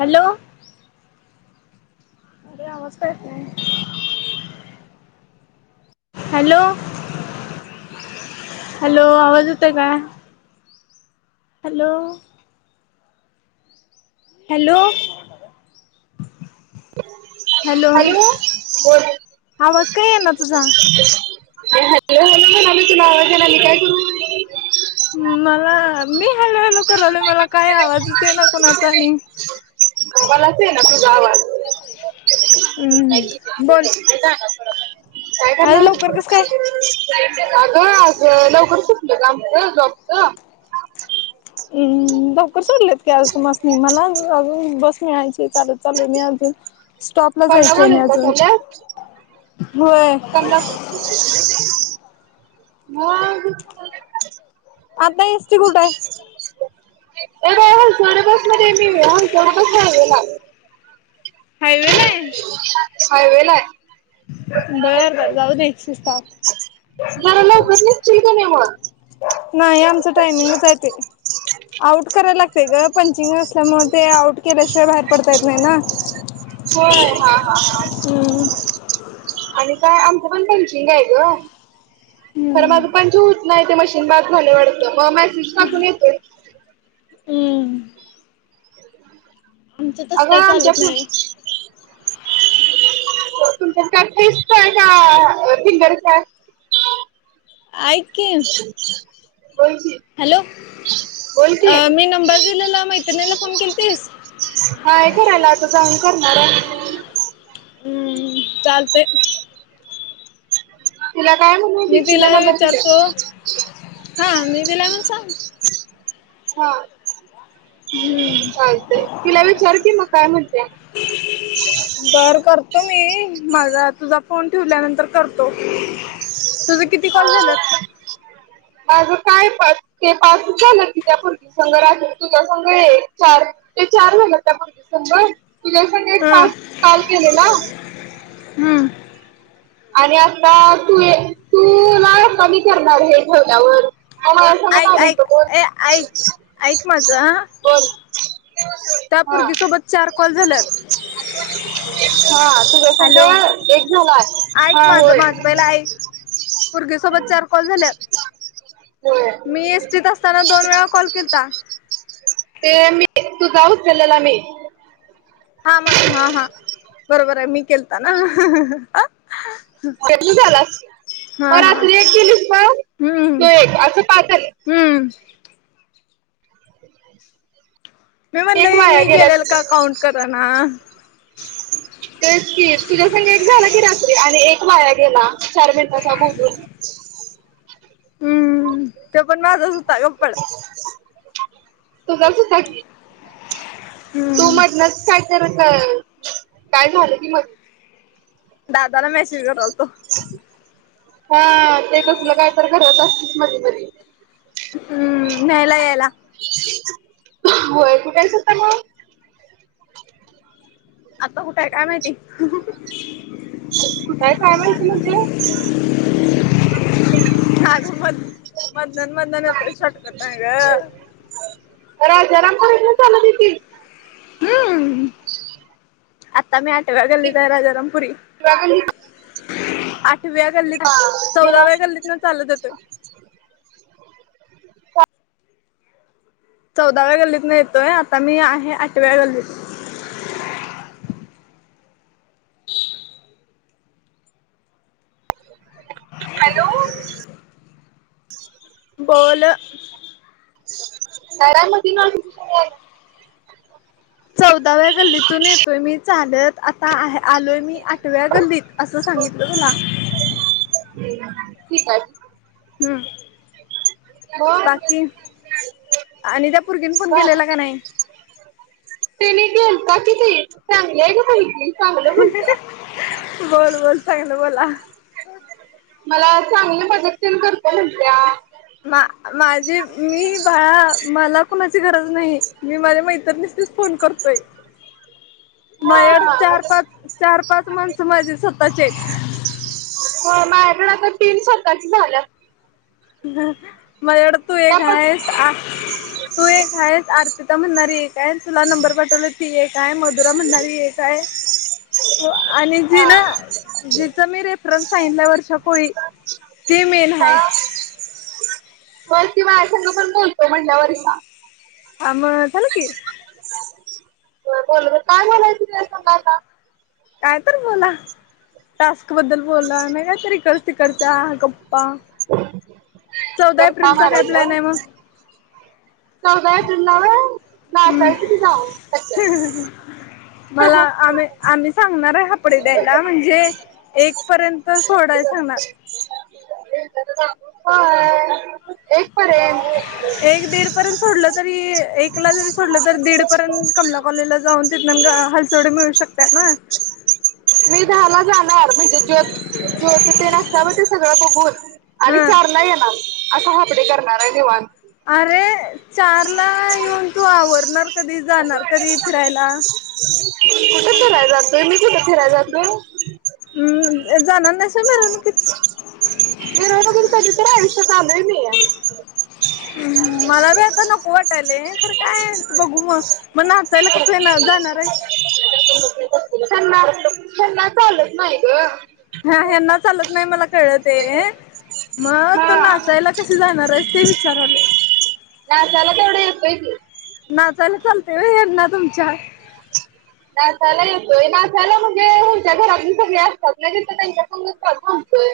Hello अरे आवाज का येत नाही. हॅलो हॅलो आवाज येतोय का हॅलो हॅलो हॅलो बोल आवाज का येईना तुझा. हॅलो हॅलो म्हणालुय तुला आवाज या लागलाय काय करू मला मी हॅलो हॅलो कारलोय मला काय आवाजच येईना कोणाचा आणि मलाच येईना तुझा आवाज. ह. हम्म बोल. इथं आणा थोडं फार [inaudible] काय आज लवकर कसं काय? करणार अगं अगं लवकर सुटलं गं आमचं जॉबचं. हम्म लवकर सोडलेत की आज तुमास्नी मला अजून बस मिळायचीय चालत चाललोय मी अजून. स्टॉपला कमला जायचाय मी कॉलेजला अजून चालल्यास होय. कमला मग आता एस टी कुटाय ए डायवर साडे बसमधे आहे मी आ सोडतोस का हायवेला. हायवेला हाय. हायवेला हाय बर बर जाऊदे जरा लवकर निघचील का नाय मग. नाही आमचं टायमिंगच आहे ते. आऊट कराय लागतंय गं पंचिंग असल्यामुळं ते आऊट केल्याशिवाय बाहेर पडता येत नाही ना. होय हा हा हा आणि काय आमचं पण पंचिंग हाय गं. खरं हम्म माझं पंच हूत नाय ते मशीन बाद झालंय वाडतं मग मेसेज टाकून येतोय. हम्म आमचं तस काय अगं आमच्या चालत फूड नाही. तुमच्या काय फीस्ट हाय का वर फिंगर काय. ऐक की बोल की हॅलो बोल की अ मी नंबर दिलेला मैत्रिणीला फोन केलतीस. नाय करायला आता जाऊन करणार हाय. हूं... चालतंय. तिला काय म्हणू. मी दिला दीक्षिला नंबर दिला विचारतो, हा मी दिला म्हणून सांग. हा. चालतंय, तिला विचार की मग काय म्हणत्या. बर करतो मी, माझा तुझा फोन ठिवल्यानंतर करतो, तुझं किती कॉल झाल्यात? माझं काय पा ते पाच झाल्यात, त्या पोरगीसंग रात्री तुझा संग एक चार. तुझे चार झाल्यात त्या पोरगीसंग? हा... हुं... आणि आता तू तूला आता मी करणार हे ठेवल्यावर. मग मला सांग ऐक, ऐक काढायचं कोण ए ऐक, ऐक माझं. बोल बोल त्या हा पुरगीसोबत चार कॉल झाल्यात. हा तुझ्यासंग एक झालायं. एक माझं, माझं पहिला आईक पुरगीसोबत चार कॉल झाल्यात होय मी एसटीत असताना दोन वेळा कॉल केलता. ते मी तूजा उचल्याला मी. हा मग, हा, हा. बरोबर आहे, मी केलता ना. चुकून झाला असेल, हा मग हा रात्री एक केलीस तो, तो एक असं पाच झाले. हं... [inaudible] मी म्हणलं एक हे वाया मी गेला केलेल का काउंट करणा. तेच की तुझ्या संग एक झाला कि, रात्री आणि एक वाया गेला चार मिनिटांचा बोलून. हं.. त्यो पण माझाच होता. गप्पड तुझाच हुता की. तू हम्म मधनंच काय तर क, काय झालं की मधनंच. दादाला मेसेज करालतो. हा ते कसलं काय तर करत असतीस मधी -मधी. हं.. न्यायला यायला. व्हयं, कुठायस आता मग? आता कुठायं काय माहिती? कुठायं काय माहिती म्हणजे अगं म मधन -मधनच येतोय शॉर्टकट आहे गं. राजारामपुरीतनं चालत येतीस? हं.. आत्ता मी आठव्या की गल्लीत आहे राजारामपुरी. इंदिरा गल्लीत आठव्या गल्लीत आहे, तेव्हा चौदाव्या गल्लीतनं चालत येतोय. चौदाव्या गल्लीतनं येतोय, आता मी आहे आठव्या गल्लीत. हॅलो. बोल. घरामधी [unintelligible] चौदाव्या गल्लीतून येतोय मी चालत. आता आहे आलोय मी आठव्या गल्लीत असं सांगितलं तुला. ठीक आहे. हं... मग बाकी आणि त्या पुरगीनं फोन केलेला का नाही. तिने केलता की ती, चांगली आहे ग बाई ती. बोल-बोल चांगलं बोला. मला चांगली मदत तेन करतोय मदत तेन करतो म्हणत्या. माझी मी बाळा, मला कुणाची गरज नाही, मी माझं माझ्या मैत्रिणीसनीच फोन करतोय. हा माझ्याकड मदत चार-पाच चार-पाच माणसं माझी स्वतःची आहेत. हो माझ्याकडे आता तीन स्वतःची झाल्यत. ह माझ्याकडे तू त्या एक पण आहेस आनी तू एक आहेस, अर्पिता म्हणणारी एक आहे, तुला नंबर पाठवला ती एक आहे, मधुरा म्हणारी एक आहे. हो आणि हा जिना जिचां मी रेफरन्स सांगितला वर्षाकोळी ते मेन हा आहे. वरती बायासंग पण बोलतोय म्हटल्यावर कसा हा मग झालं की. बोलवे काय म्हणायचं तिच्या संग आता काय पण बोला. टास्कं बद्दल बोला, नाही तर इकडच्या-तिकडच्या हा गप्पा चौदा गप्पा एप्रिलचा काय प्लॅन आहे मग. सगळं जणींवे नाचायचं [unintelligible] मला होय आम्ही-आम्ही सांगणार आहे हफ कपडे द्यायला म्हणजे, एक पर्यंत सोडाय सांगणार. होय. एक दीड पर्यंत सोडलं तरी, एकला जरी तरी दीडपर्यंत कमला कॉलेजला जाऊन तिथंन हलचवडी मिळू शकत. त्या ना मी दहाला जाणार, म्हणजे ज्योत-ज्योत ते नसतं ब ते सगळं बघून आणि हा चारला येणार असा हाफ डे करणार आहे निवांत. अरे.. चार ला येऊन तू आवरणार कधी, जाणार कधी फिरायला. कुठं फिरायला जातोय, मी कुठं फिरायला जातो. हम्म जाणार नाहीस मिरवणुकीत मिरवणुकीत कधी तर आयुष्य काढालंय मी या मला बाई आता नको वाटत वाटालय खरं काय बघू मग, मग नाचायला कसं येणार जाणार आहेस. त्यांना त्यांना चालत नाही गं. हा ह्यांना चालत नाही मला कळलं ते. मग हा तू नाचायला कशी जाणार आहेस ते विचाराले. नाचायला तेवढं येतंय कि नाचायला चालते होय यांना तुमच्या नाचायला येतोय, नाचायला म्हणजे ह्याच्या घरातली सगळे असतात तिथं त्यांच्या संग थांबतोय.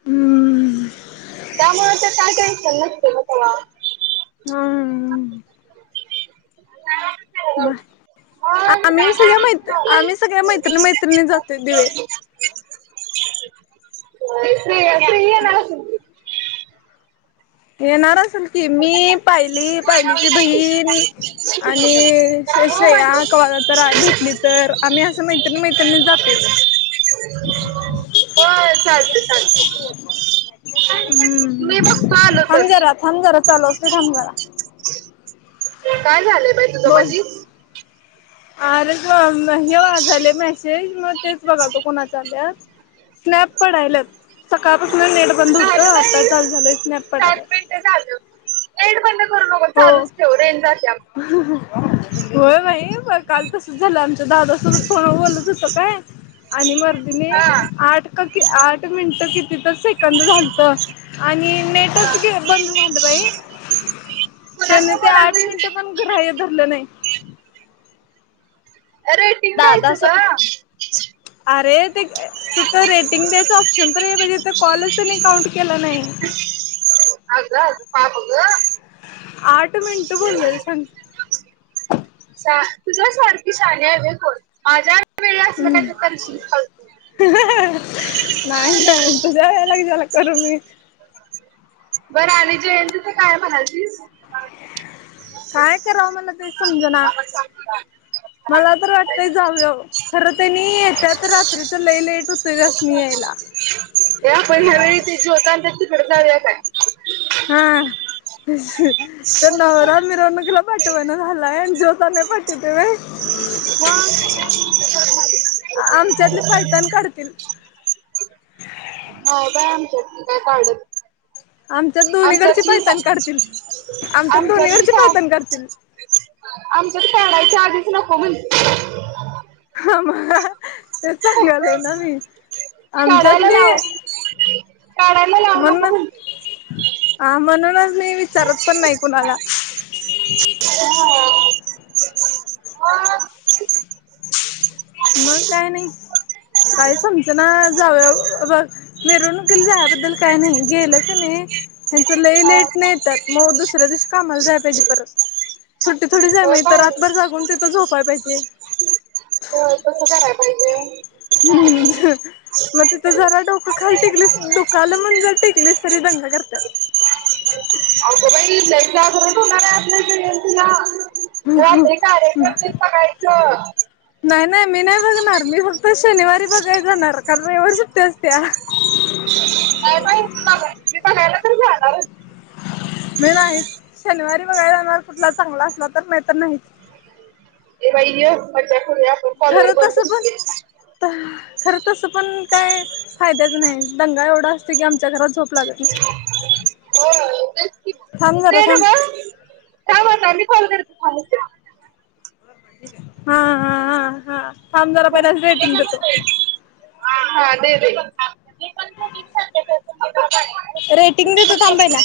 हम. ‌‌. त्यामुळे तर काय टेन्शन नसतेय मग तवा. हम्मम.. म आम्ही सगळ्या मै, आम्ही सगळ्या मैत्रिनी-मैत्रिणी जातोय दिवे. नाही [unintelligible] ह येणार असेल की, मी, पायली, पायलीची बहीण. की आणि श हो श्रेया माझी कवा ला तर भेटली तर आम्ही असं मैत्रिणी मैत्रिणी जातोय. [unintelligible] चालतंय चालतंय. हम्म, बघतो आलो तर थांब जरा थांब जरा चालू असूदे थांब जरा. काय झालंय बाई तुझं बोल मधीच? अरे व हे वाजायलय मेसेज मग तेच बघालतो कोणाचा आल्यात. स्नॅप पडायल्यात, सकाळपासून नेट बंद होतं आता चालू झालंय स्नॅप पडायल्यात. ते झालं, नेट बंद करू नको हो चालूच ठेव रेंज जात्या. होय बाई प काल तसंच झालं आमच्या दा [unintelligible] फोनवर बोलत होतो काय आणि मरदीने हा आठ का कि आठ मिनिटं किती तर सेकंदं झालतं. आणि हा नेटच गे बंद झालं बाई. त्यानी कुणाचं ते आठ बोलालतीस? मिनिटं पण ग्राह्य धरलं नाही. रेटींग दादा द्यायचं सो गं. अरे ते, तिथं रेटिंग द्यायचं ऑप्शन तर याय पाहिजे, ते कॉलच त्याने काउंट केलं नाही. अगं अगं पाप गं. आठ मिनटं बोललेलो सांग सा तुझ्या सारखी शानी हाय वय कोण? माझ्या वेळी असलं कायतर करशील फालतू. नाही नाही, तुझ्या वेळेला कशाला करू मी. बरं आणि जयंतीच काय म्हनालतीस? काय करावं मला तेच समजना, मला तर वाटतंय जावयाव. खरं त्यानी येत्यात रात्रीचं, लय लेट होतुय त्यासनी यायला. ए आपण ह्यावेेळी ते ज्योत आणत्यात तिकडं जाऊया काय? हा. इथं नवरा मिरवणुकीला पाटवना झालाय आणि ज्योत आणाय पाटवतोय वय. मग. आमच्यातली पायताण काढतील. नाही बाय आमच्यातली नाय काढत. आमच्यात दु आमच्यातलिच हाय, आमच्यात दोन्हीकडची आमच्यातलीच पायतान काढतील आमच्यात काढायच्या आधीच नको म्हणत् ह म तेच सांगालोय ना मी. काढायला आमच्यातली लाव काढायला लावू नको म्हणते म्हणूनच हा म्हणूनच मी विचारत पण नाही कुणाला. मग काय नाही. काय समजना जावयाव, हे बघ मिरवणुकीला जाया बद्दल काय नाही, गेलं क नाही, ह्यांचं लय हा लेटनं येत्यात, मग दुसऱ्या दिवशी कामाला जाया पाहिजे परत. सुट्टी थोडीच हाय होय माय, इथं बाय रातभर जागून तिथं झोपाय पाहिजे. होय तसं कराय पाहिजे. हम्म. मग तिथं जरा डोकं खाली टिकलीस, दुखाल म्हणुन जर टिकलीस तरी दंगा करत्यात. अगो बाई लय जागरण होणार हाय आपलं जयंतीला. रात्री कार्यक्रम तेन बघायचं. नाही नाही मी नाही बघणार, मी फक्त शनिवारी बघाय जाणार, कारण रयवारी सुट्टी आसत्या. नाही बई,, तुलाकाय मी बघायला तरी जाणारच. मी नाहीच, शनिवारी बघाय जाणार कुठला चांगला असला तर, नाही तर नाही चं. ए बाई ए, मज्जा करूया. आपण कॉलवर खरं तसं बोलतो पण, खरं तसं पण काय फायद्याच नाही, दंगा एवढा असतोय की आमच्या घरात झोप लागत नाही ‌. होय, तेच कि मग, थांब जरा ते थांब नवं थांब आता, मी कॉल करते थांब हा हा हा हा म, थांब जरा पहिला रेटिंग देतो. हा दे दे. रेटिंग देतो थांब पयला.